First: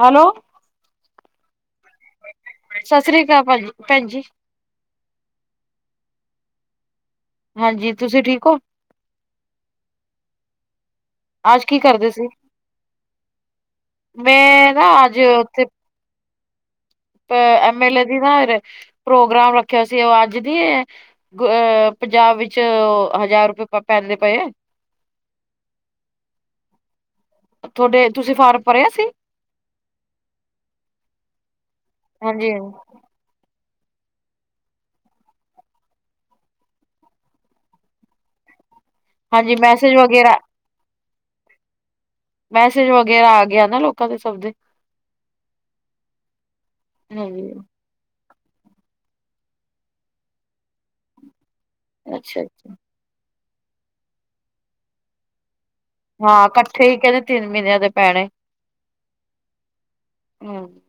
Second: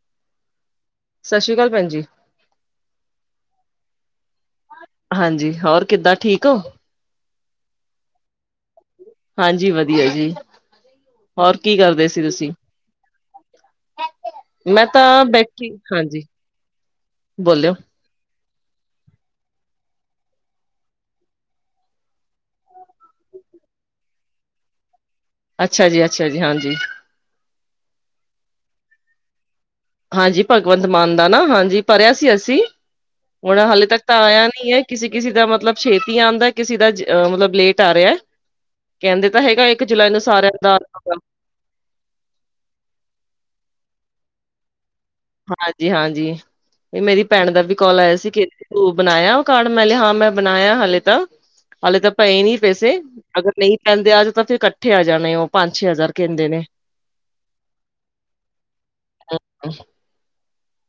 Hello ਸਤਿ ਸ਼੍ਰੀ ਕਾਲ ਭੈਣਜੀ ਸਤਿ ਸ੍ਰੀ ਅਕਾਲ ਭਾਜੀ ਭੈਣ ਜੀ ਹਾਂਜੀ, ਹੋਰ ਕਿੱਦਾਂ ਠੀਕ ਔ? ਹਾਂਜੀ, ਤੁਸੀਂ ਠੀਕ ਹੋ? ਹਾਂਜੀ ਵਧੀਆ ਜੀ, ਹੋਰ ਕੀ ਕਰਦੇ ਸੀ ਤੁਸੀਂ? ਮੈਂ ਤਾਂ ਬੈਠੀ, ਹਾਂਜੀ ਅ ਬੋਲਿਓ, ਐਮ ਐਲ ਏ ਦੀ ਨਾ ਰ ਪ੍ਰੋਗਰਾਮ ਰੱਖਿਆ ਸੀ, ਉਹ ਅੱਜ ਦੀਏ ਗੁ ਅ ਪੰਜਾਬ ਵਿੱਚ ਔ ਹਜ਼ਾਰ ਰੁਪਏ ਪ ਪੈਂਦੇ ਪਏ ਏ ਅੱਛਾ ਜੀ, ਅੱਛਾ ਜੀ, ਹਾਂਜੀ ਤੁਹਾਡੇ, ਤੁਸੀਂ ਫਾਰਮ ਭਰਿਆ ਸੀ? ਹਾਂਜੀ, ਭਗਵੰਤ ਮਾਨ ਦਾ ਨਾ, ਹਾਂਜੀ ਭਰਿਆ ਸੀ ਹਾਂਜੀ ਅਸੀਂ। ਹੁਣ ਹਾਲੇ ਤੱਕ ਤਾਂ ਆਇਆ ਨੀ ਏ, ਕਿਸੀ-ਕਿਸੀ ਦਾ ਮਤਲਬ ਛੇਤੀ ਆਂਉਦਾ, ਕਿਸੀ ਦਾ ਅ ਮਤਲਬ ਲੇਟ ਆ ਰਿਹਾ ਏ। ਕਹਿੰਦੇ ਤਾਂ ਹਾਂਜੀ ਹੈਗਾ ਏ, ਇਕ ਮੈਸੇਜ ਜੁਲਾਈ ਨੂੰ ਵਗੈਰਾ ਸਾਰਿਆਂ ਦਾ ਮੈਸੇਜ ਵਗੈਰਾ ਆ ਗਿਆ ਨਾ ਲੋਕਾਂ ਦੇ ਸਭ ਦੇ ਹਾਂਜੀ, ਹਾਂਜੀ, ਇਹ ਮੇਰੀ ਭੈਣ ਹਾਂਜੀ ਦਾ ਵੀ ਕਾਲ ਆਇਆ ਸੀ ਕਿ ਤੂੰ ਬਣਾਇਆ ਉਹ ਕਾਰਡ, ਮੈ ਹਾਂ ਮੈਂ ਬਣਾਇਆ ਹਾਲੇ ਤਾਂ ਹਾਲੇ ਤਾਂ ਪਏ ਅੱਛਾ ਨੀ ਅੱਛਾ ਪੈਸੇ, ਅਗਰ ਨਹੀ ਪੈਂਦੇ ਅੱਜ, ਤਾਂ ਫੇਰ ਇਕੱਠੇ ਆ ਜਾਣੇ ਉਹ ਪੰਜ- ਛੇ ਹਜ਼ਾਰ ਕਹਿੰਦੇ ਨੇ ਠੀਕ ਏ ਨਾ, ਤਿੰਨ ਮਹੀਨਿਆਂ ਦੇ ਪੈਣੇ ਹੂੰ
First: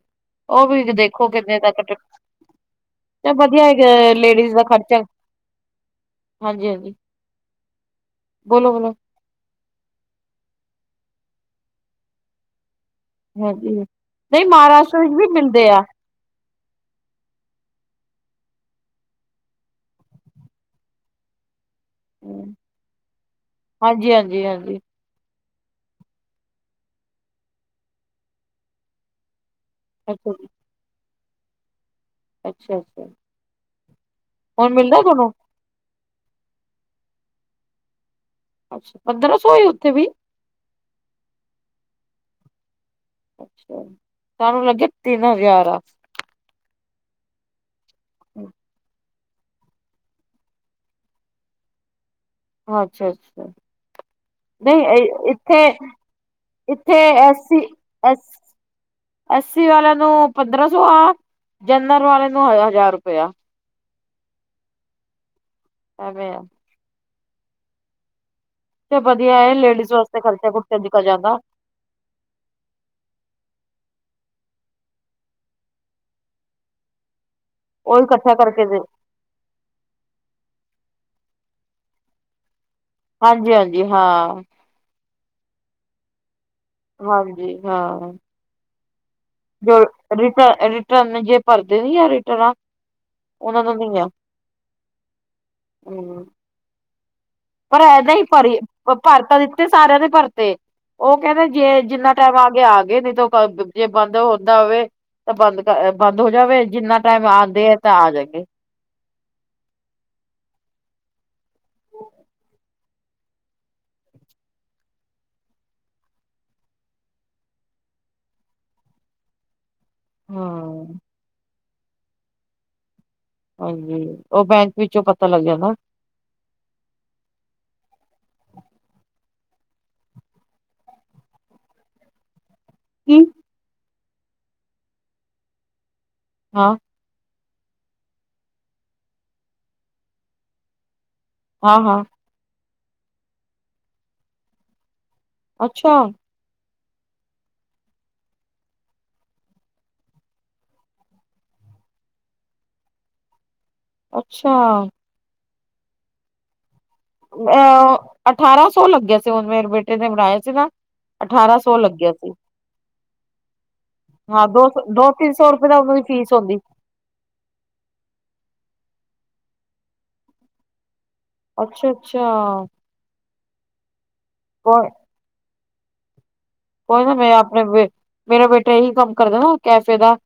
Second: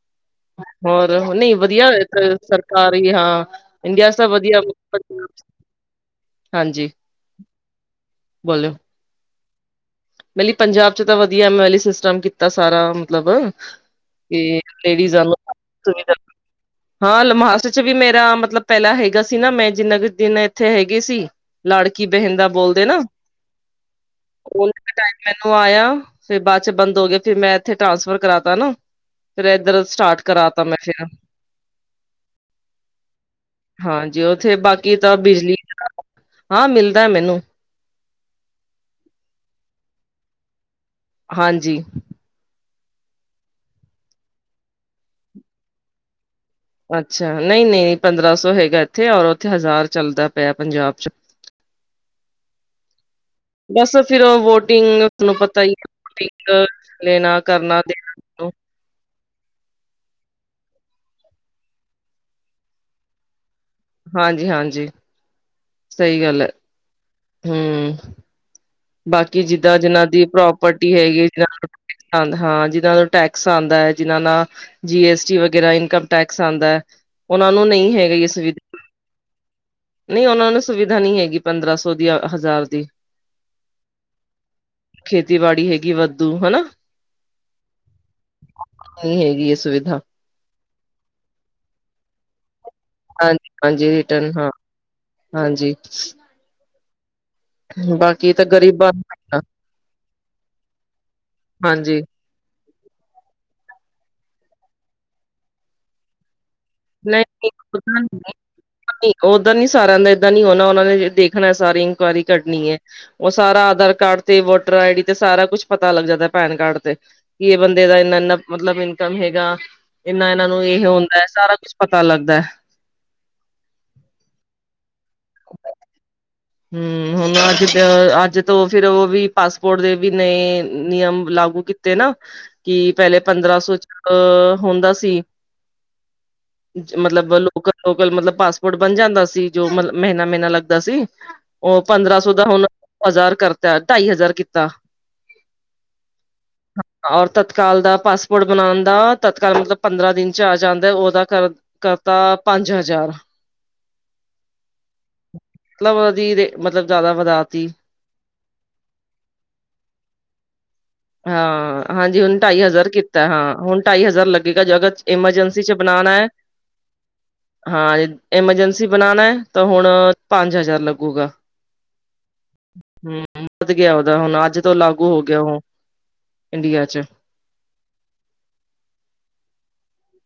ਹੋਰ, ਨਹੀ ਵਧੀਆ ਅ ਸਰਕਾਰੀ ਹਾਂ ਵਧੀਆ ਇੰਡੀਆ 'ਚ ਤਾਂ ਲੇਡੀਜ਼ ਵਧੀਆ ਦਾ [inaudible] ਖਰਚਾ ਹਾਂਜੀ, ਹਾਂਜੀ ਬੋਲੋ-ਬੋਲੋ ਮੇਲੀ ਪੰਜਾਬ 'ਚ ਤਾਂ ਵਧੀਆ ਐਮਲੀ ਸਿਸਟਮ ਕੀਤਾ ਸਾਰਾ ਮਤਲਬ, ਹਾਂਜੀ ਨਹੀਂ ਕਿ ਮਹਾਰਾਸ਼ਟਰ ਵਿੱਚ ਲੇਡੀਜ਼ਾ ਵੀ ਨੂੰ ਮਿਲਦੇ ਆ। ਸੁਵਿਧਾ ਹਾਂ ਲਮਹਾਸਟਰ 'ਚ ਵੀ ਮੇਰਾ ਮਤਲਬ ਪਹਿਲਾਂ ਹੈਗਾ ਸੀ ਨਾ ਮੈਂ ਜਿੰਨਾ ਕੁ ਦਿਨ ਇੱਥੇ ਹੈਗੀ ਸੀ ਲਾੜਕੀ ਬਹਿੰਨ ਦਾ ਬੋਲਦੇ ਨਾ ਹਾਂਜੀ, ਹਾਂਜੀ ਹਾਂਜੀ ਬੋਲਦੇ ਟਾਈਮ ਮੈਨੂੰ ਆਇਆ। ਫੇਰ ਬਾਅਦ 'ਚ ਬੰਦ ਹੋ ਗਿਆ ਫਿਰ ਮੈਂ ਇੱਥੇ ਟਰਾਂਸਫਰ ਕਰਾਤਾ ਨਾ, ਫਿਰ ਏਧਰ ਸਟਾਰਟ ਅੱਛਾ ਜੀ ਕਰਾਤਾ, ਮੈਂ ਫਿਰ ਅੱਛਾ-ਅੱਛਾ ਹਾਂਜੀ। ਉੱਥੇ ਹੁਣ ਬਾਕੀ ਮਿਲਦਾ ਤਾਂ ਤੁਹਾਨੂੰ ਬਿਜਲੀ ਦਾ ਹਾਂ ਮਿਲਦਾ ਮੈਨੂੰ ਅੱਛਾ! ਪੰਦਰਾਂ ਸੌ ਹੋਈ ਉੱਥੇ ਵੀ ਹਾਂਜੀ ਅੱਛਾ, ਸਾਨੂੰ ਲੱਗਿਆ ਤਿੰਨ ਹਜ਼ਾਰ ਆ ਅੱਛਾ, ਨਹੀ -ਨਹੀ ਪੰਦਰਾਂ ਸੌ ਹੈਗਾ ਇੱਥੇ, ਔਰ ਉੱਥੇ ਹਜ਼ਾਰ ਚੱਲਦਾ ਪਿਆ ਪੰਜਾਬ 'ਚ ਅੱਛਾ, ਅੱਛਾ। ਬਸ ਫਿਰ ਉਹ ਨਹੀ ਅਈ ਵੋਟਿੰਗ ਤੁਹਾਨੂੰ ਇੱਥੇ, ਪਤਾ ਹੀ ਹੈ ਵੋਟਿੰਗ ਇੱਥੇ ਲੈਣਾ ਐਸੀ, ਕਰਨਾ ਅਸੀਂ ਦੇਣਾ ਐਸੀ ਵਾਲਿਆਂ ਨੂੰ ਪੰਦਰਾਂ ਸੌ ਆ, ਜਨਰਲ ਵਾਲੇ ਨੂੰ ਹਜ਼ਾਰ- ਹਜ਼ਾਰ ਰੁਪਇਆ ਹਾਂਜੀ, ਹਾਂਜੀ। ਸਹੀ ਐਵੇਂ ਆ ਗੱਲ ਏ, ਹੂੰ ਤੇ ਵਧੀਆ ਬਾਕੀ ਏ ਜਿੱਦਾਂ ਲੇਡੀਜ਼ ਜਿਨਾਂ ਵਾਸਤੇ ਦੀ ਖਰਚਾ ਖੁਰਚਾ ਪ੍ਰੋਪਰਟੀ ਨਿਕਲ ਹੈਗੀ ਏ ਜਾਂਦਾ ਆਂਉਦਾ ਹਾਂ, ਜਿਨਾਂ ਦਾ ਟੈਕਸ ਆਂਉਦਾ ਏ ਜਿਨਾਂ ਨਾ ਜੀ ਐਸ ਟੀ ਵਗੈਰਾ, ਇਨਕਮ ਟੈਕਸ ਆਂਉਦਾ, ਉਨਾ ਨੂੰ ਨਹੀ ਉਹੀ ਹੈਗੀ ਏ ਇਕੱਠਾ ਸੁਵਿ ਕਰਕੇ ਦੇ ਨਹੀ ਉਨਾਂ ਨੂੰ ਸੁਵਿਧਾ ਨੀ ਹੈਗੀ ਪੰਦਰਾਂ ਸੌ ਦੀ, ਔ ਹਜ਼ਾਰ ਦੀ ਹਾਂਜੀ, ਹਾਂਜੀ ਹਾਂ ਖੇਤੀਬਾੜੀ ਹੈਗੀ ਵਾਧੂ, ਹਨਾ ਹਾਂਜੀ, ਹਾਂ ਨਹੀਂ ਹੈਗੀ ਹੈ ਸੁਵਿਧਾ ਰਿਟਰ -ਰਿਟਰਨ ਜੇ ਭਰਦੇ ਨੀ ਆ ਰਿਟਰਨਾਂ ਹਾਂਜੀ ਉਹਨਾਂ ਨੂੰ -ਹਾਂਜੀ ਨੀ ਆ ਰਿਟਰਨ ਹਾਂ। ਹਾਂਜੀ ਹੂੰ ਪਰ ਇਹਦਾਂ ਹੀ ਬਾਕੀ ਤਾਂ ਭਰੀ, ਗ਼ਰੀਬਾਂ ਭਰ ਦਿੱਤੇ। ਸਾਰਿਆਂ ਦੇ ਭਰਤੇ, ਉਹ ਕਹਿੰਦੇ ਜੇ ਹਾਂਜੀ ਜਿੰਨਾ ਟਾਈਮ ਆ ਕੇ ਆ ਗਏ ਨ ਤਾਂ ਜੇ ਬੰਦ ਹੁੰਦਾ ਹੋਵੇ ਤਾਂ ਬੰਦ -ਬੰਦ ਹੋ ਜਾਵੇ। ਜਿੰਨਾ ਲ ਟਾਈਮ ਦ ਆਉਂਦੇ ਹੈ ਤਾਂ ਆ ਜਾਗੇ [unintelligible] ਓਦਰ ਨੀ ਸਾਰਿਆਂ ਦਾ ਏਦਾਂ ਨੀ ਹੋਣਾ, ਉਹਨਾਂ ਨੇ ਦੇਖਣਾ, ਸਾਰੀ ਇਨਕੁਆਇਰੀ ਕਰਨੀ ਏ। ਉਹ ਸਾਰਾ ਆਧਾਰ ਕਾਰਡ ਤੇ ਵੋਟਰ ਆਈ ਡੀ ਤੇ ਸਾਰਾ ਕੁਛ ਪਤਾ ਲੱਗ ਜਾਂਦਾ ਪੈਨ ਕਾਰਡ ਤੇ। ਕੀ ਇਹ ਬੰਦੇ ਦਾ ਇੰਨਾ-ਇੰਨਾ ਮਤਲਬ ਇਨਕਮ ਹੈਗਾ। ਏਨਾ ਇਹਨਾਂ ਨੂੰ ਹਾਂ ਇਹ ਹੁੰਦਾ, ਸਾਰਾ ਕੁਝ ਪਤਾ ਲੱਗਦਾ। ਹਾਂਜੀ, ਉਹ ਬੈਂਕ ਵਿੱਚੋਂ ਪਤਾ ਲੱਗ ਜਾਂਦਾ। ਹੂੰ, ਹੁਣ ਅੱਜ-ਅੱਜ ਤੋਂ ਫਿਰ ਉਹ ਵੀ ਪਾਸਪੋਰਟ ਦੇ ਵੀ ਨਏ ਨਿਯਮ ਲਾਗੂ ਕੀਤ ਤੇ ਨਾ, ਕੀ ਪਹਿਲੇ ਪੰਦਰਾਂ ਸੌ ਚ ਹੁੰਦਾ ਸੀ। ਹਾਂ। ਮਤਲਬ ਲੋਕਲ-ਲੋਕਲ ਮਤਲਬ ਪਾਸਪੋਰਟ ਬਣ ਜਾਂਦਾ ਸੀ, ਜੋ ਮਤਲਬ ਮਹੀਨਾ-ਮਹੀਨਾ ਲੱਗਦਾ ਸੀ। ਹਾਂ ਉਹ ਹਾਂ ਪੰਦਰਾਂ ਸੌ ਦਾ ਹੁਣ ਹਜ਼ਾਰ ਕਰਤਾ, ਢਾਈ ਹਜ਼ਾਰ ਕੀਤਾ। ਅੱਛਾ। [inaudible] ਔਰ ਤਤਕਾਲ ਦਾ ਪਾਸਪੋਰਟ ਬਣਾਣ ਦਾ, ਤਤਕਾਲ ਮਤਲਬ ਪੰਦਰਾਂ ਦਿਨ ਚ ਆ ਜਾਂਦਾ, ਉਹਦਾ ਕਰਨ ਕਰਤਾ ਪੰਜ ਹਜ਼ਾਰ। ਅੱਛਾ। ਮਤਲਬ ਜਿਹਦੇ ਮਤਲਬ ਜ਼ਿਆਦਾ ਵਦਾ ਅਹ ਅਠਾਰਾਂ ਸੌ ਲੱਗਿਆ ਸੀ, ਉਹ ਮੇਰੇ ਬੇਟੇ ਨੇ ਬਣਾਇਆ ਸੀ ਨਾ। ਅਠਾਰਾਂ ਸੌ ਹਾਂ।, ਲੱਗਿਆ ਹਾਂਜੀ ਸੀ ਹੁਣ ਢਾਈ ਹਜ਼ਾਰ ਕੀਤਾ ਹਾਂ, ਹੁਣ ਢਾਈ ਹਜ਼ਾਰ ਲੱਗੇਗਾ ਜਗਾ ਐਮਰਜੈਂਸੀ ਚ ਬਣਾਣਾ। ਸੋਡੀ ਹਾਂ, ਐਮਰਜੈਂਸੀ ਬਣਾਣਾ ਆ, ਤਾਂ ਹੁਣ ਪੰਜ ਹਜ਼ਾਰ ਲੱਗੂਗਾ। ਅੱਛਾ-ਅੱਛਾ। ਹੂੰ, ਵੱਧ ਗਿਆ ਉਹਦਾ, ਹੁਣ ਅੱਜ ਤੋਂ ਕੋਈ ਲਾਗੂ ਹੋ ਗਿਆ ਉਹ। ਇੰਡੀਆ ਚ ਕੋਈ ਨਾ ਮੈਂ ਆਪਣੇ ਬੇ ਮੇਰਾ ਬੇਟਾ ਇਹੀ ਕੰਮ ਕਰਦਾ ਨਾ ਕੈਫੇ ਦਾ,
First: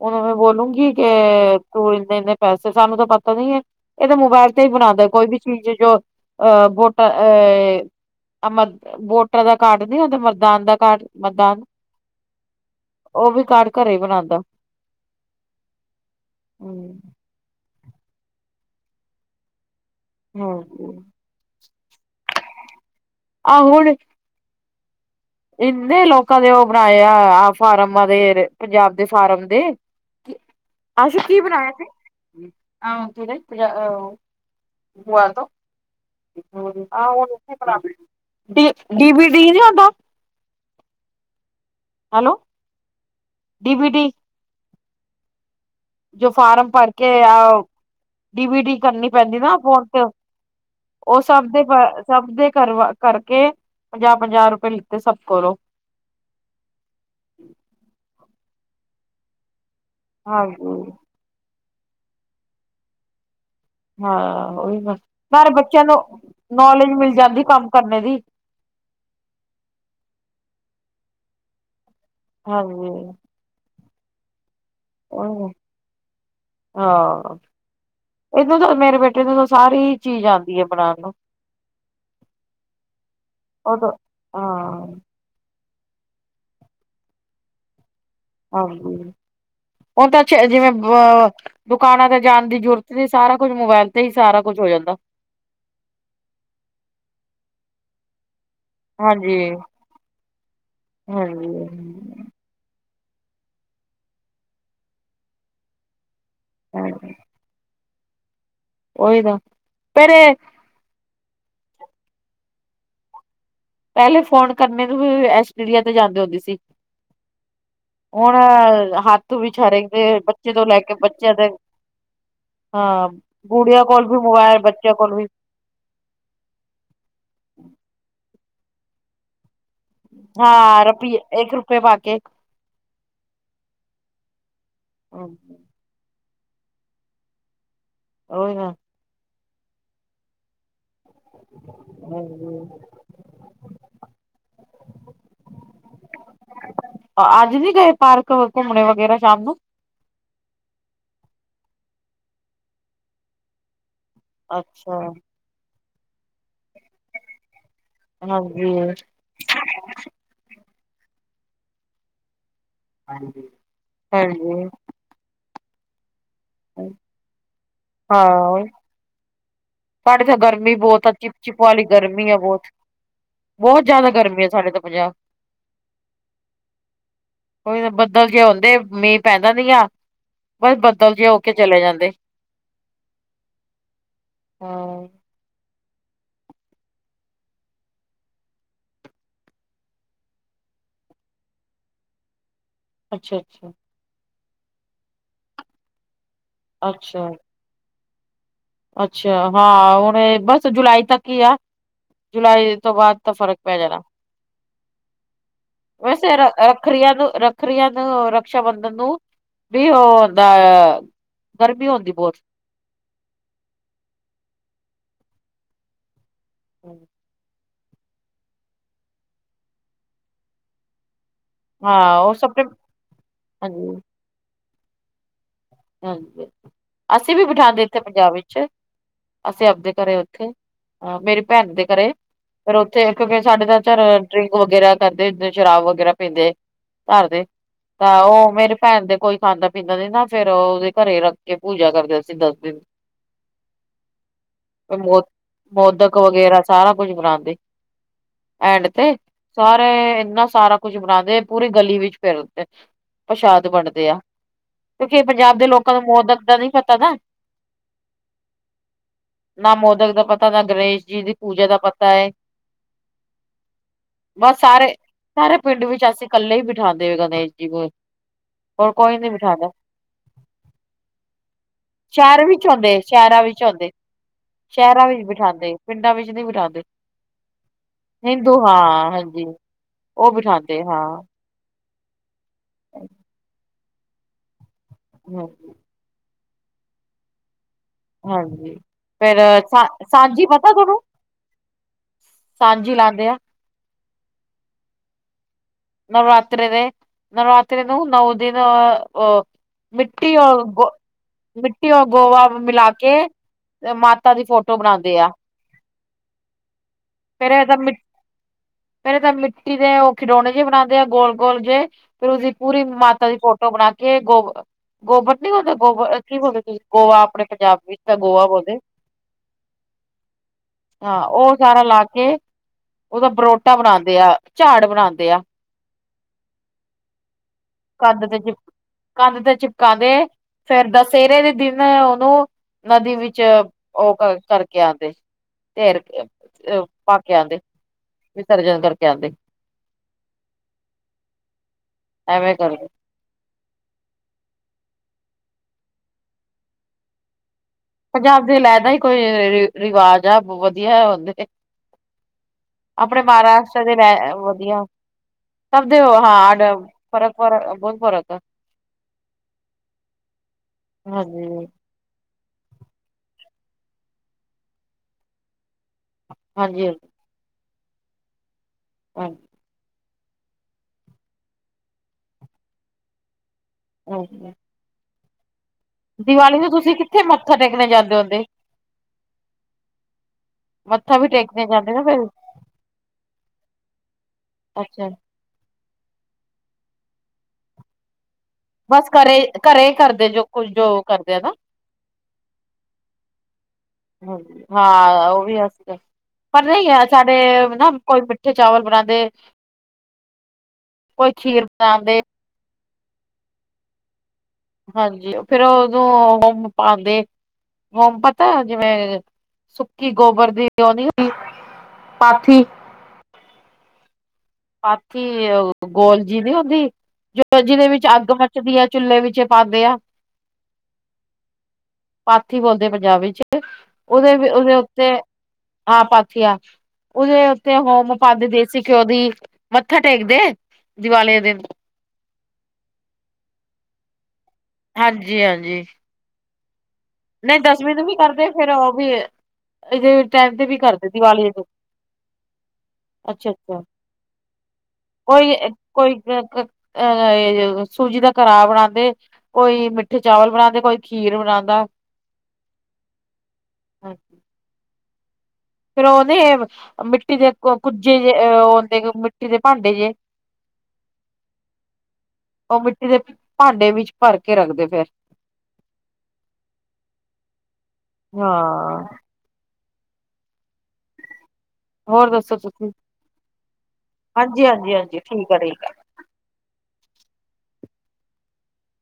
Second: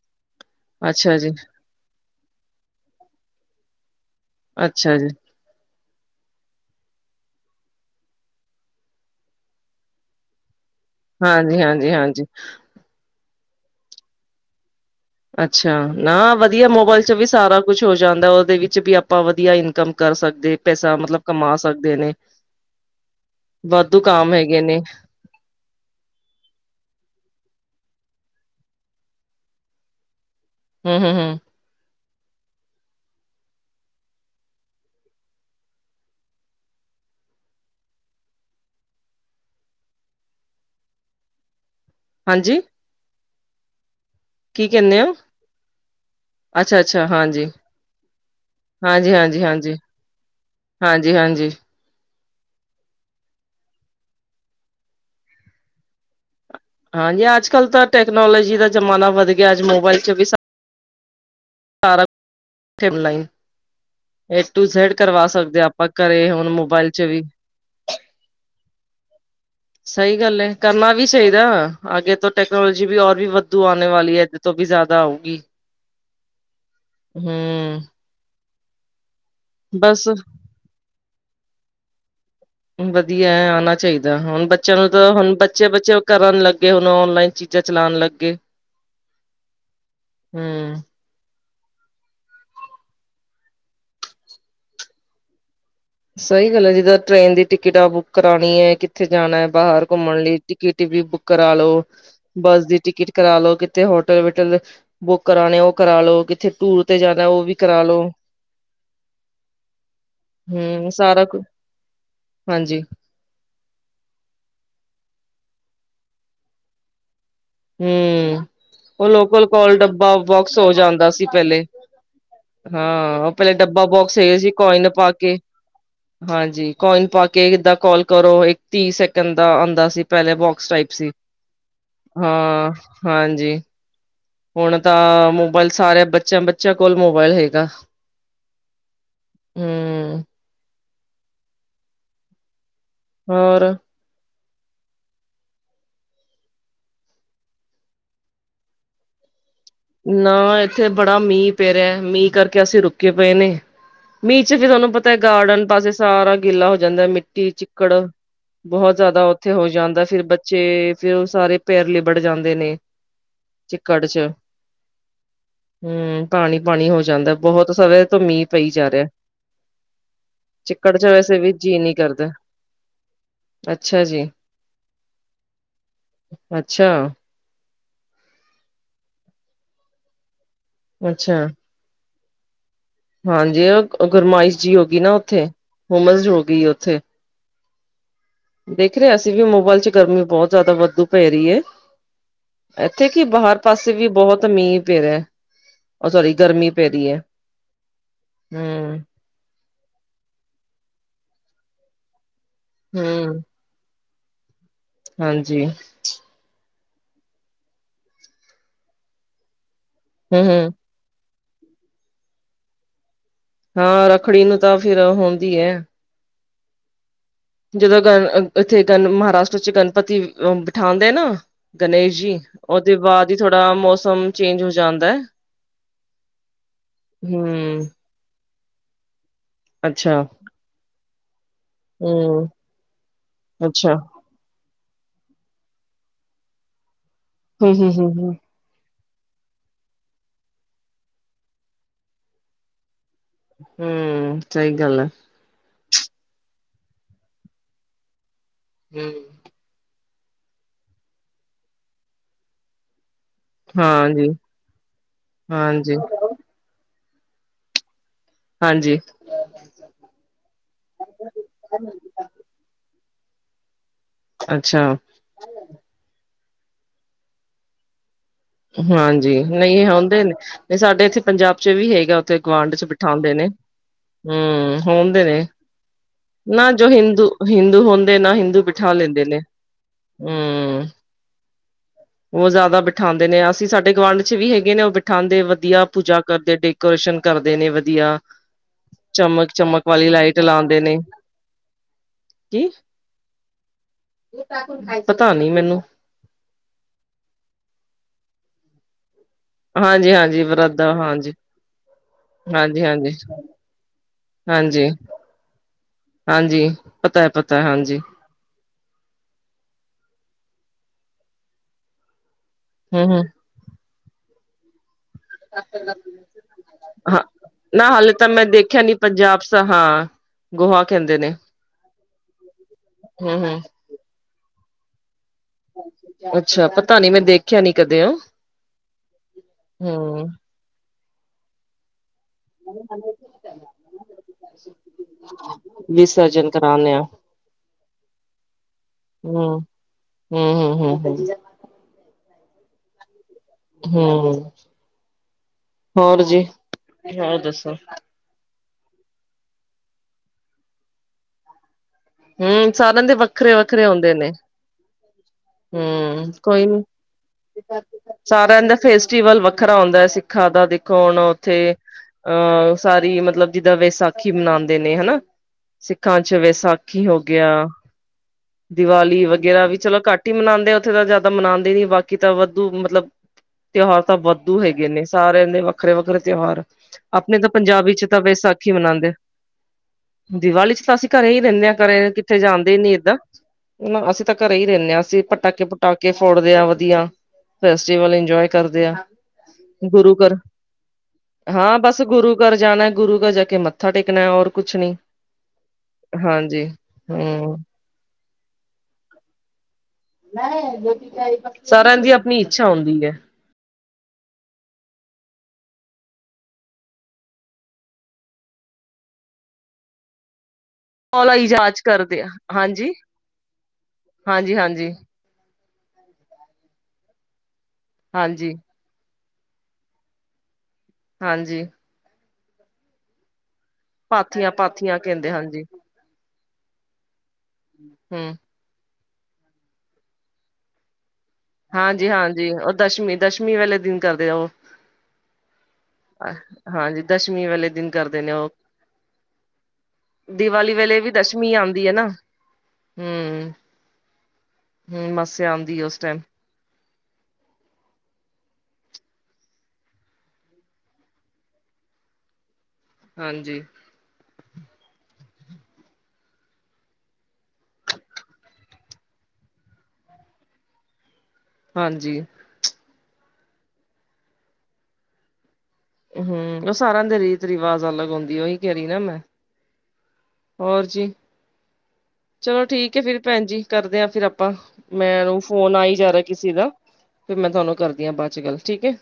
ਉਹਨੂੰ ਮੈਂ ਬੋਲੂੰ ਠੀਕ ਅੱਛਾ ਜੀ ਏ, ਤੂੰ ਇੰਨੇ-ਇੰਨੇ ਪੈਸੇ ਸਾਨੂੰ ਤਾਂ ਪਤਾ ਨੀ ਐ, ਇਹ ਤਾਂ ਮੋਬਾਇਲ ਤੇ ਹੀ ਅੱਛਾ ਬਣਾਂਦਾ ਜੀ ਕੋਈ ਵੀ। ਠੀਕ ਏ, ਜੋ ਅਹ ਵੋਟਾ ਇਹ ਅਹ ਮਤ ਵੋਟਰਾਂ ਦਾ ਕਾਰਡ ਨੀ ਹੁੰਦੇ, ਮਤਦਾਨ ਦਾ ਕਾਰਡ। ਮਤਦਾਨ ਹਾਂਜੀ-ਹਾਂਜੀ-ਹਾਂਜੀ। ਉਹ ਵੀ ਕਾਰਡ ਘਰੇ ਈ ਬਣਾਂਦਾ। ਅੱਛਾ, ਨਾ ਵਧੀਆ ਹਮ ਮੋਬਾਇਲ ਚ ਵੀ ਸਾਰਾ ਕੁਛ ਹੋ ਜਾਂਦਾ, ਉਹਦੇ ਵਿੱਚ ਵੀ ਆਪਾਂ ਵਧੀਆ ਇਨਕਮ ਕਰ ਸਕਦੇ, ਪੈਸਾ ਹਾਂਜੀ ਮਤਲਬ ਕਮਾ ਸਕਦੇ ਨੇ। ਆਹ ਹੁਣ ਵਾਧੂ ਕਾਮ ਹੈਗੇ ਨੇ। ਇੰਨੇ ਲੋਕਾਂ ਦੇ ਉਹ ਬਣਾਏ ਆ, ਆਹ ਫਾਰਮਾਂ ਦੇ ਪੰਜਾਬ ਦੇ ਫਾਰਮ ਦੇ। ਹਮ ਹਮ ਆਸ਼ੂ ਹਮ ਕੀ ਬਣਾਇਆ ਸੀ। ਆਹ ਤੁਰੇ ਪਾਹ ਹੋਆ ਤੋਂ ਡੀ ਬੀ ਡੀ ਨੀ ਆਉਂਦਾ। ਹਾਂਜੀ। D B T. ਕੀ ਕਹਿੰਨੇ ਓ। ਜੋ ਫਾਰਮ ਭਰ ਕੇ ਆਓ। ਡੀ ਬੀ ਡੀ ਕਰਨੀ ਹਾਂਜੀ ਪੈਂਦੀ ਆ ਹਾਂਜੀ ਨਾ ਹਾਂਜੀ ਫੋਨ ਚ, ਤੇ ਹਾਂਜੀ ਉਹ ਸਭ ਹਾਂਜੀ ਦੇ ਬਾ ਸਭ ਦੇ ਕਰਵਾ ਕਰਕੇ ਪੰਜਾਹ-ਪੰਜਾਹ ਰੁਪਏ ਲਿੱਤੇ ਸਭ ਕੋਲੋਂ। ਹਾਂਜੀ, ਅੱਜ-ਕੱਲ੍ਹ ਤਾਂ ਟੈਕਨੋਲੋਜੀ ਦਾ ਜ਼ਮਾਨਾ ਵੱਧ ਗਿਆ, ਅੱਜ ਮੋਬਾਇਲ ਚ ਵੀ ਹਾਂਜੀ। ਸਾਰਾ ਟਿਮ ਲਾਈਨ ਹਾਂ ਏ ਟੂ ਉਹੀ ਜੇਡ ਨਾ ਕਰਵਾ ਨਾਲੇ ਸਕਦੇ ਆਂ, ਬੱਚਿਆਂ ਆਪਾਂ ਨੂੰ ਘਰੇ ਹੁਣ ਮੋਬਾਇਲ ਨੌਲੇਜ ਚ ਮਿਲ ਵੀ। ਜਾਂਦੀ ਕੰਮ ਕਰਨੇ ਦੀ ਸਹੀ ਗੱਲ ਏ ਕਰਨਾ ਵੀ ਚਾਹੀਦਾ, ਆਗੇ ਤੋ ਟੈਕਨੋਲੋਜੀ ਹਾਂਜੀ ਵੀ ਔਰ ਵੀ ਵਾਧੂ ਆਣੇ ਵਾਲੀ ਐ, ਇਹਦੇ ਤੋਂ ਵੀ ਜ਼ਿਆਦਾ ਆਊਗੀ। ਉਹੀ ਹਾਂ, ਹਮ ਇਹਨੂੰ ਤਾਂ ਮੇਰੇ ਬੇਟੇ ਨੂੰ ਤਾਂ ਸਾਰੀ ਬਸ ਚੀਜ਼ ਆਂਦੀ ਐ ਬਣਾਣ ਨੂੰ। ਵਧੀਆ ਆਉਣਾ ਉਹ ਤਾਂ ਚਾਹੀਦਾ, ਹੁਣ ਬੱਚਿਆਂ ਹਾਂ ਨੂੰ ਤਾਂ ਹੁਣ ਬੱਚੇ-ਬੱਚੇ ਉਹ ਕਰਨ ਲੱਗੇ ਹੁਣ ਔਨਲਾਈਨ ਚੀਜ਼ਾਂ ਚਲਾਣ ਲੱਗੇ। ਹਾਂਜੀ, ਉਹ ਤਾਂ ਅੱਛਾ ਜਿਵੇ ਹਮ ਬ ਦੁਕਾਨਾਂ ਤੇ ਜਾਣ ਦੀ ਜ਼ਰੂਰਤ ਨਹੀਂ ਸਾਰਾ ਕੁਝ ਮੋਬਾਇਲ ਤੇ ਹੀ ਸਾਰਾ ਕੁੱਛ ਹੋ ਜਾਂਦਾ। ਸਹੀ ਗੱਲ ਹੈ ਜਿੱਦਾਂ ਟ੍ਰੇਨ ਦੀ ਟਿਕਟਾਂ ਬੁੱਕ ਕਰਾਣੀ ਏ ਇੱਥੇ ਜਾਣਾ ਹੈ ਹਾਂਜੀ, ਬਾਹਰ ਘੁੰਮਣ ਲਈ ਟਿਕਟ ਵੀ ਬੁੱਕ ਹਾਂਜੀ ਕਰਾ ਲੋ। ਬੱਸ ਦੀ ਟਿਕਟ ਕਰਾ ਲੋੋ ਕਿਤੇ ਹੋਟਲ ਵਟਲ ਬੁੱਕ ਕਰਾਣੇ ਉਹ ਕਰਾਲੋ। ਕਿੱਥੇ ਟੂਰ ਤੇ ਹਾਂਜੀ ਜਾਣਾ ਉਹ ਵੀ ਕਰਾਲੋ। ਉਹੀ ਤਾਂ, ਪਰ ਇਹ ਹੂੰ ਸਾਰਾ ਕੁ, ਹਾਂਜੀ। ਪਹਿਲੇ ਫੋਨ ਕਰਨੇ ਤੋਂ ਐਸ ਟੀਡੀਆ ਤੇ ਜਾਂਦੇ ਹੁੰਦੇ ਸੀ। [inaudible] ਹੁਣ ਹੂੰ, ਉਹ ਹੱਥ ਲੋਕਲ ਵਿੱਚ ਕੋਲ ਹਰੇਕ ਦੇ ਡੱਬਾ ਬੱਚੇ ਬੋਕਸ ਤੋਂ ਹੋ ਲੈ ਕੇ ਜਾਂਦਾ ਸੀ ਬੱਚਿਆਂ ਦੇ ਪਹਿਲੇ। ਹਾਂ ਉਹ ਪਹਿਲੇ ਗੁੜੀਆਂ ਡੱਬਾ ਕੋਲ ਬੋਕਸ ਵੀ ਸੀਗੇ ਸੀ ਮੋਬਾਇਲ ਕੋਆਇਨ ਬੱਚਿਆਂ ਪਾ ਕੋਲ ਵੀ ਕੇ। ਹਾਂਜੀ ਕੋਆਇਨ ਪਾ ਕੇ ਜਿੱਦਾਂ ਕੋਲ ਕਰੋ ਇੱਕ ਤੀਹ ਸੈਕਿੰਡ ਦਾ ਆਂਦਾ ਸੀ ਪਹਿਲੇ ਬੋਕਸ ਟਾਈਪ ਸੀ। ਏਕ ਰੁਪਏ ਬਾ ਹਾਂ, ਹਾਂਜੀ। ਹੁਣ ਤਾਂ ਮੋਬਾਇਲ ਸਾਰਿਆਂ ਬੱਚਿਆਂ-ਬੱਚਿਆਂ ਕੋਲ ਮੋਬਾਇਲ ਹੈਗਾ। ਉਹ ਨਾ ਹੂੰ ਹੂੰ-ਹੂੰ। ਹੋਰ ਅੱਜ ਨੀ ਗਏ ਪਾਰਕ ਘੁੰਮਣੇ ਵਗੈਰਾ ਸ਼ਾਮ ਨੂੰ? ਨਾ ਇੱਥੇ ਬੜਾ ਮੀਂਹ ਪੈ ਰਿਹਾ, ਮੀਂਹ ਕਰਕੇ ਅਸੀਂ ਰੁਕੇ ਪਏ ਨੇ। ਮੀਂਹ 'ਚ ਫਿਰ ਤੁਹਾਨੂੰ ਅੱਛਾ ਪਤਾ ਐ ਗਾਰਡਨ ਪਾਸੇ ਸਾਰਾ ਗਿੱਲਾ ਹੋ ਜਾਂਦਾ ਮਿੱਟੀ 'ਚ ਕੜ, ਹਾਂਜੀ, ਬਹੁਤ ਜ਼ਿਆਦਾ ਇੱਥੇ ਹੋ ਜਾਂਦਾ ਸੀ ਬੱਚੇ ਫਿਰ ਉਹ ਸਾਰੇ ਪੈਰ ਲਿਬੜ ਜਾਂਦੇ ਨੇ। ਹਾਂ ਜੀ, ਭੈਣ ਜੀ ਹੂੰ ਪਾਣੀ-ਪਾਣੀ ਹੋ ਜਾਂਦਾ ਬਹੁਤ ਸਬੇ ਤੋਂ ਮੀਂਹ ਹਾਂ ਪਈ ਜਾ ਰਿਹਾ। ਸਾਡੇ ਇੱਥੇ ਗਰਮੀ ਚਿੱਕੜ ਚ ਬਹੁਤ ਆ ਵੈਸੇ ਵੀ ਚਿਪਚਿਪ ਜੀਅ ਵਾਲੀ ਨਹੀਂ ਗਰਮੀ ਕਰਦਾ ਏ ਬਹੁਤ। ਬਹੁਤ ਅੱਛਾ ਜ਼ਿਆਦਾ ਜੀ ਗਰਮੀ ਏ ਸਾਡੇ ਤਾਂ ਪੰਜਾ ਅੱਛਾ ਉਹੀ ਨਾ ਬੱਦਲ ਜਿਹੇ ਆਉਂਦੇ ਮੀਂਹ ਪੈਂਦਾ ਨੀ ਆ, ਬਸ ਬੱਦਲ ਜੇ ਹੋ ਅੱਛਾ ਕੇ ਚਲੇ ਜਾਂਦੇ। ਹਾਂਜੀ ਉਹ ਗੁਰਮਾਇਸ਼ ਜੀ ਹੋ ਗਈ ਹਾਂ ਨਾ ਉੱਥੇ, ਹੁਮਸ ਹੋ ਗਈ ਉੱਥੇ। ਦੇਖ ਰਹੇ ਅਸੀਂ ਵੀ ਮੋਬਾਇਲ 'ਚ ਗਰਮੀ ਬਹੁਤ ਜ਼ਿਆਦਾ ਵਾਧੂ ਪੈ ਰਹੀ ਐ। ਇੱਥੇ ਕੀ ਅੱਛਾ ਬਾਹਰ ਅੱਛਾ ਪਾਸੇ ਵੀ ਬਹੁਤ ਮੀਂਹ ਪੇ ਰਿਹਾ। ਉਹ ਸੋਰੀ ਗਰਮੀ ਪੈ ਰਹੀ ਏ। ਅੱਛਾ ਹੂੰ ਅੱਛਾ ਹਾਂ ਹੁਣ ਬਸ ਜੁਲਾਈ ਤੱਕ ਹੀ ਆ। ਜੁਲਾਈ ਤੋਂ ਬਾਅਦ ਤਾਂ ਹਮ ਫ਼ਰਕ ਪੈ ਜਾਣਾ। ਹਾਂਜੀ ਵੈਸੇ ਰ ਰੱਖਰੀਆਂ ਨੂੰ ਰੱਖਰੀਆਂ ਨੂੰ ਰਕਸ਼ਾ ਬੰਧਨ ਨੂੰ ਵੀ ਉਹ ਹਮ ਹੁੰਦਾ, ਹਮ ਗਰਮੀ ਹੁੰਦੀ ਬਹੁਤ। ਹਾਂ ਰੱਖੜੀ ਨੂੰ ਤਾਂ ਫਿਰ ਹੋਂਦੀ ਐ। [unintelligible] ਜਦੋਂ ਗ ਇੱਥੇ ਗਨ ਮਹਾਰਾਸ਼ਟਰ 'ਚ ਗਣਪਤੀ ਅ ਬਿਠਾਦੇ ਨਾ ਗਣੇਸ਼ ਹਾਂ ਜੀ, ਉਹ ਸਭ ਉਹਦੇ ਬਾਅਦ ਹੀ ਥੋੜਾ ਮੌਸਮ ਚੇਂਜ ਹੋ ਜਾਂਦਾ ਐ। ਹਾਂ ਜੀ, ਅਸੀਂ ਵੀ ਬਿਠਾ ਦਿਤੇ ਪੰਜਾਬ ਵਿੱਚ। ਅਸੀਂ ਆਵਦੇ ਘਰੇ ਅੱਛਾ ਉੱਥੇ। ਅ ਮੇਰੀ ਭੈਣ ਦੇ ਘਰੇ, ਹਮ ਫਿਰ ਉੱਥੇ ਕਿਉਂਕਿ ਸਾਡੇ ਤਾਂ ਅੱਛਾ ਚਰ ਡਰਿੰਕ ਵਗੈਰਾ ਕਰਦੇ ਹੁੰਦੇ ਸ਼ਰਾਬ ਵਗੈਰਾ ਪੀਂਦੇ, ਘਰ ਦੇ। ਹਮ ਹਮ ਤਾਂ ਹਮ ਹਮ ਆਹੋ, ਮੇਰੀ ਭੈਣ ਦੇ ਕੋਈ ਖਾਂਦਾ -ਪੀਂਦਾ ਨੀ ਨਾ। ਫੇਰ ਉਹਦੇ ਘਰੇ ਰੱਖ ਕੇ ਪੂਜਾ ਕਰਦੇ ਸੀ ਦਸ ਦਿਨ। ਹੂੰ, ਸਹੀ ਗੱਲ ਆ। ਮੋਤ ਮੋਦਕ ਵਗੈਰਾ ਸਾਰਾ ਕੁਝ ਬਣਾਉਦੇ, ਐਂਡ 'ਤੇ। ਸਾਰੇ ਇੰਨਾ ਸਾਰਾ ਕੁਛ ਬਣਾਂਦੇ, ਪੂਰੀ ਗਲੀ ਵਿੱਚ ਫਿਰ ਉਥੇ ਪ੍ਰਸ਼ਾਦ ਵੰਡਦੇ ਆ। ਹਾਂਜੀ ਕਿਉਂਕਿ ਪੰਜਾਬ ਦੇ ਲੋਕਾਂ ਹਾਂਜੀ ਨੂੰ, ਮੌਦਤ ਦਾ ਨਹੀਂ ਪਤਾ ਨਾ। ਹਾਂਜੀ। ਨਾ ਮੋਦਕ ਦਾ ਪਤਾ, ਨਾ ਗਣੇਸ਼ ਜੀ ਦੀ ਪੂਜਾ ਦਾ ਪਤਾ ਏ। ਬਸ ਸਾਰੇ, ਅੱਛਾ ਸਾਰੇ ਪਿੰਡ ਵਿੱਚ ਅਸੀਂ ਕੱਲੇ ਹੀ ਬਿਠਾਂਦੇ ਆ ਗਣੇਸ਼ ਜੀ ਕੋਲ। ਹਾਂਜੀ, ਨਹੀਂ ਹੋਂਦੇ ਨੇ। ਸਾਡੇ ਇੱਥੇ ਪੰਜਾਬ 'ਚ ਵੀ ਹੇਗਾ, ਉੱਥੇ ਸ਼ਹਿਰ ਵਿੱਚ ਗੁਆਂਢ 'ਚ ਹੁੰਦੇ ਬਿਠਾਉਂਦੇ ਸ਼ਹਿਰਾਂ ਨੇ। ਵਿੱਚ ਹੁੰਦੇ ਹੂੰ, ਸ਼ਹਿਰਾਂ ਹੁੰਦੇ ਵਿੱਚ ਨੇ, ਬਿਠਾਉਂਦੇ ਪਿੰਡਾਂ ਵਿੱਚ ਨਹੀਂ ਨਾ ਬਿਠਾਉਂਦੇ ਜੋ ਹਿੰਦੂ, ਹਿੰਦੂ ਹੁੰਦੇ ਨਾ ਹਿੰਦੂ ਬਿਠਾ ਲੈਂਦੇ। ਨੇ ਜੀ, ਉਹ ਬਿਠਾਂਦੇ, ਹਾਂ। ਓ ਜ਼ਿਆਦਾ ਬਿਠਾਂ ਅਸੀਂ, ਸਾਡੇ ਗੁਆਂਢ 'ਚ ਵੀ ਹੈਗੇ ਨੇ ਉਹ ਬਿਠਾਂਦੇ, ਵਧੀਆ ਪੂਜਾ ਕਰਦੇ, ਡੈਕੋਰੇਸ਼ਨ ਕਰਦੇ ਨੇ ਵ ਹਾਂਜੀ, ਫਿਰ ਸਾ ਵਾਲੀ ਲਾਈਟ ਸਾਂਝੀ ਪਤਾ ਲਾਉਂਦੇ ਨੇ ਤੁਹਾਨੂੰ? ਕੀ ਸਾਂਝੀ ਲਾਂਦੇ ਆ। ਪਤਾ ਨੀ ਮੈਨੂੰ। ਨਵਰਾਤਰੇ ਦੇ, ਨਵਰਾਤਰੇ ਨੂੰ ਨੌ ਦਿਨ ਓਹ ਹਾਂਜੀ ਮਿੱਟੀ ਹਾਂਜੀ ਔਰ ਗੋ, ਵਰਦਾ ਹਾਂਜੀ ਮਿੱਟੀ ਔਰ ਗੋਵਾ ਹਾਂਜੀ ਹਾਂਜੀ ਮਿਲਾਕੇ ਤੇ ਮਾਤਾ ਦੀ ਫੋਟੋ ਹਾਂਜੀ ਬਣਾਂਦੇ ਆ। ਹਾਂਜੀ, ਪਤਾ ਏ ਫੇਰ ਪਤਾ, ਇਹਦਾ ਮਿੱ ਹਾਂਜੀ। ਪਹਿਲੇ ਤਾਂ ਮਿੱਟੀ ਦੇ ਉਹ ਖਿਡੌਣੇ ਜਿਹੇ ਬਣਾਂਦੇ ਆ, ਗੋਲ-ਗੋਲ ਜੇ। ਫਿਰ ਉਸਦੀ ਪੂਰੀ ਹਮ ਮਾਤਾ ਦੀ ਫੋਟੋ ਬਣਾਕੇ, ਗੋਬਰ, ਗੋਬਰ ਕੀ ਹੁੰਦਾ ਗੋਆ? ਕੀ ਬੋਲਦੇ ਤੁਸੀਂ? ਗੋਆ? ਹਾਂ ਆਪਣੇ ਪੰਜਾਬ ਨਾ ਵਿੱਚ ਹਾਲੇ ਤਾਂ ਮੈਂ ਗੋਆ ਬੋਲਦੇ। ਦੇਖਿਆ ਨੀ ਪੰਜਾਬ ਸ ਹਾਂ ਗੋਹਾ ਕਹਿੰਦੇ ਹਾਂ, ਨੇ ਉਹ ਸਾਰਾ ਲਾਕੇ ਉਹਦਾ ਹੂੰ ਹੂੰ ਬਰੋਟਾ ਬਣਾਂਦੇ ਆ। ਝਾੜ ਬਣਾਂਦੇ ਆ। ਅੱਛਾ, ਪਤਾ ਨੀ ਮੈਂ ਦੇਖਿਆ ਨੀ ਕਦੇ ਉਹ ਕੰਧ ਤੇ ਚਿਪ, ਕੰਧ ਤੇ ਚਿਪਕਾਦੇ, ਹੂੰ ਫੇਰ ਦਸਹਿਰੇ ਦੇ ਦਿਨ ਉਹਨੂੰ ਨਦੀ ਵਿੱਚ, ਉਹ ਕਰਕੇ ਆਂਦੇ। ਤੇੇਰ ਕੇ ਵਿਸਰਜਨ ਕਰਾਨੇ ਆ ਪਾਕੇ ਆਂਦੇ, ਵਿਸਰਜਨ ਕਰਕੇ ਆਂਦੇ। ਹੂੰ ਹੂੰ, ਹੂੰ, ਹੂੰ, ਹ [unintelligible] ਐਵੇ ਕਰ ਹੂੰ, ਹੋਰ ਜੀ? ਹੋਰ ਦੱਸੋ? ਪੰਜਾਬ ਦੇ ਅਲੈਦਾ ਹੀ ਕੋਈ ਰਿਵਾਜ ਆ, ਵਧੀਆ ਹੋਂਦੇ ਨੇ। ਹੂੰ, ਸਾਰਿਆਂ ਦੇ ਵੱਖਰੇ-ਵੱਖਰੇ ਦੇ ਹੁੰਦੇ ਨੇ। ਰਹਿ ਵਧੀਆ। ਸਭ ਦੇ ਹੂੰ, ਕੋਈ ਹਾਂ ਨੀ ਫਰਕ ਫਰਕ ਬਹੁਤ ਫ਼ਰਕ ਆ ਸਾਰਿਆਂ ਦਾ ਫੇਸਟੀਵਲ ਵੱਖਰਾ ਹੁੰਦਾ ਅਸੀ ਸਿੱਖਾ ਦਾ ਦੇਖੋ, ਹੁਣ ਹਾਂਜੀ ਉੱਥੇ ਅਹ, ਸਾਰੀ ਮਤਲਬ ਜਿੱਦਾਂ ਵੇਸਾਖੀ ਮਨਾਂਦੇ ਨੇ, ਹਨਾ। ਸਿੱਖਾਂ 'ਚ ਹਾਂਜੀ ਵਿਸਾਖੀ ਹੋਗਿਆ, ਦੀਵਾਲੀ ਹਾਂਜੀ ਵਗੈਰਾ ਵੀ, ਚਲੋ ਘੱਟ ਕੀ ਮਨਾਂਦੇ? ਉੱਥੇ ਤਾਂ ਜਿਆਦਾ ਮਨਾਂਦੇ ਨੀ। ਬਾਕੀ ਤਾਂ ਵਾਧੂ ਮਤਲਬ, ਤਿਉਹਾਰ ਤਾਂ ਹਾਂਜੀ ਵਾਧੂ ਹੈਗੇ ਨੇ। ਸਾਰਿਆਂ ਦੇ ਵੱਖਰੇ-ਵੱਖਰੇ ਦੀਵਾਲੀ ਤਿਉਹਾਰ, ਨੂੰ ਤੁਸੀਂ ਕਿੱਥੇ ਆਪਣੇ ਤਾਂ ਮੱਥਾ ਪੰਜਾਬ ਟੇਕਣੇ ਵਿਚ ਜਾਂਦੇ ਤਾ ਹੁੰਦੇ ਵੇਸਾਖੀ ਮਨਾਂਦੇ। ਦੀਵਾਲੀ 'ਚ ਤਾਂ ਅਸੀਂ ਮੱਥਾ ਵੀ ਘਰੇ ਹੀ ਟੇਕਣੇ ਰਹਿੰਨੇ ਆ, ਜਾਂਦੇ ਨਾ ਘਰੇ ਫਿਰ ਕਿੱਥੇ ਜਾਂਦੇ ਹੀ ਨੀ, ਏਦਾਂ। ਨਾ, ਅਸੀਂ ਤਾਂ ਘਰੇ ਹੀ ਰਹਿੰਦੇ ਆ, ਅੱਛਾ ਅਸੀਂ ਪਟਾਕੇ-ਪੁਟਾਕੇ ਫੋੜਦੇ ਆ ਵਧੀਆ, ਫੇਸਟੀਵਲ ਇੰਜੋਏ ਕਰਦੇ ਆ, ਬਸ ਘਰੇ ਘਰੇ ਗੁਰੂ ਕਰਦੇ ਘਰ, ਜੋ ਕੁਝ ਜੋ ਕਰਦੇ ਆ ਨਾ ਹਾਂ ਬਸ ਗੁਰੂ ਘਰ ਜਾਣਾ ਗੁਰੂ ਘਰ ਜਾਕੇ ਮ ਮੱਥਾ ਟੇਕਣਾ, ਔਰ ਕੁਛ ਨੀ। ਹਾਂ ਉਹ ਵੀ ਅਸੀਂ ਪਰ ਹਾਂਜੀ ਨਹੀਂ ਅ ਸਾਡੇ ਹਮ ਨਾ, ਕੋਈ ਮਿੱਠੇ ਚਾਵਲ ਬਣਾਂਦੇ ਸਾਰਿਆਂ ਦੀ ਬਣਾਉਂਦੇ ਆਪਣੀ ਇੱਛਾ ਹੁੰਦੀ ਹੈ। ਹਾਂਜੀ ਫੇਰ ਉਦੋਂ ਉਹ ਆਪਦੇ ਗੋਮਪਤਾ, ਜਿਵੇਂ ਸੁੱਕੀ ਗੋਬਰ ਦੀ ਉਹ ਨੀ ਇਜਾਜ ਕਰਦੇ ਆ ਪਾਥੀ ਹਾਂਜੀ- ਹਾਂਜੀ ਹਾਂਜੀ। ਕਿ ਗੋਲਜੀ ਨਹੀਂ ਦੀ ਹੁੰਦੀ ਜੋ ਜਿਦੇ ਵਿੱਚ ਅੱਗ ਹਾਂਜੀ ਮੱਚਦੀ ਹੈ। ਚੁੱਲ੍ਹੇ ਵਿੱਚ ਪਾਂਦੇ ਆ। ਹਾਂਜੀ ਪਾਥੀ ਬੋਲਦੇ ਪੰਜਾਬੀ ਵਿੱਚ ਉਹਦੇ ਪਾਥੀਆਂ ਉਹਦੇ ਪਾਥੀਆਂ ਉੱਤੇ। ਕਹਿੰਦੇ ਹਾਂਜੀ ਹਾਂ, ਪਾਥੀਆ ਉਦੇ ਉੱਤੇ ਹੋਮ ਹਮ ਪਾਂਦੀ ਦੇਸੀ ਘਿਓ ਦੀ। ਮੱਥਾ ਟੇਕਦੇ ਦੀਵਾਲੀ ਦੇ ਦਿਨ। ਹਾਂਜੀ -ਹਾਂਜੀ ਉਹ ਦਸਮੀ ਦਸ਼ਮੀ ਵਾਲੇ ਦਿਨ ਕਰਦੇ ਆ ਉਹ ਹਾਂਜੀ- ਹਾਂਜੀ, ਅਹ ਹਾਂਜੀ ਦਸ਼ਮੀ ਨਹੀਂ ਵਾਲੇ ਦਿਨ ਦਸਵੀਂ ਤੋਂ ਵੀ ਨੇ ਕਰਦੇ ਫੇਿਰ ਉਹ ਵੀ ਇਦੇ ਟੈਮ ਤੇ ਦੀਵਾਲੀ ਵੀ ਵੇਲੇ ਕਰਦੇ ਦੀਵਾਲੀ ਦਸ਼ਮੀ ਅੱਛਾ- ਆਉਂਦੀ ਹੈ ਨਾ ਹਮ ਅੱਛਾ। ਹਮ ਮੱਸਿਆ ਕੋਈ ਆਉਂਦੀ ਉਸ ਕੋਈ ਟਾਈਮ ਅਹ ਸੂਜੀ ਦਾ ਕੜਾਹ ਬਣਾਦੇ। ਕੋਈ ਮਿੱਠੇ ਚਾਵਲ ਬਣਾਂਦੇ, ਕੋਈ ਖੀਰ ਬਣਾਂਦਾ। ਹਾਂਜੀ ਹਮ ਫੇਰ ਉਹ ਮਿੱਟੀ ਦੇ ਕੁੱਜੇ ਜੇ ਉਹਦੇ ਮਿੱਟੀ ਦੇ ਭਾਂਡੇ ਜੇ ਹਾਂਜੀ ਉਹ ਮਿੱਟੀ ਦੇ ਭਾਂਡੇ ਵਿੱਚ ਭਰ ਕੇ ਰੱਖਦੇ ਫੇਰ। ਹਮ, ਉਹ ਸਾਰਿਆਂ ਦੇ ਰੀਤ ਰਿਵਾਜ਼ ਅਲੱਗ ਹੁੰਦੀ ਓਹੀ ਕਹਿ ਰਹੀ ਨਾ ਹਾਂ ਮੈਂ ਹੋਰ ਜੀ ਹੋਰ ਦੱਸੋ ਚਲੋ ਤੁਸੀਂ ਠੀਕ ਹੈ, ਫਿਰ ਭੈਣ ਜੀ ਕਰਦੇ ਹਾਂ। ਫਿਰ ਆਪਾਂ ਹਾਂਜੀ ਹਾਂਜੀ ਹਾਂਜੀ ਮੈਨ ਠੀਕ ਫੋਨ ਠੀਕ ਆ ਹੀ ਜਾ ਰਿਹਾ ਕਿਸੇ ਦਾ, ਫਿਰ ਮੈਂ ਤੁਹਾਨੂੰ ਕਰਦੀ ਆ ਬਾਅਦ ਚ ਗੱਲ ਠੀਕ ਹੈ।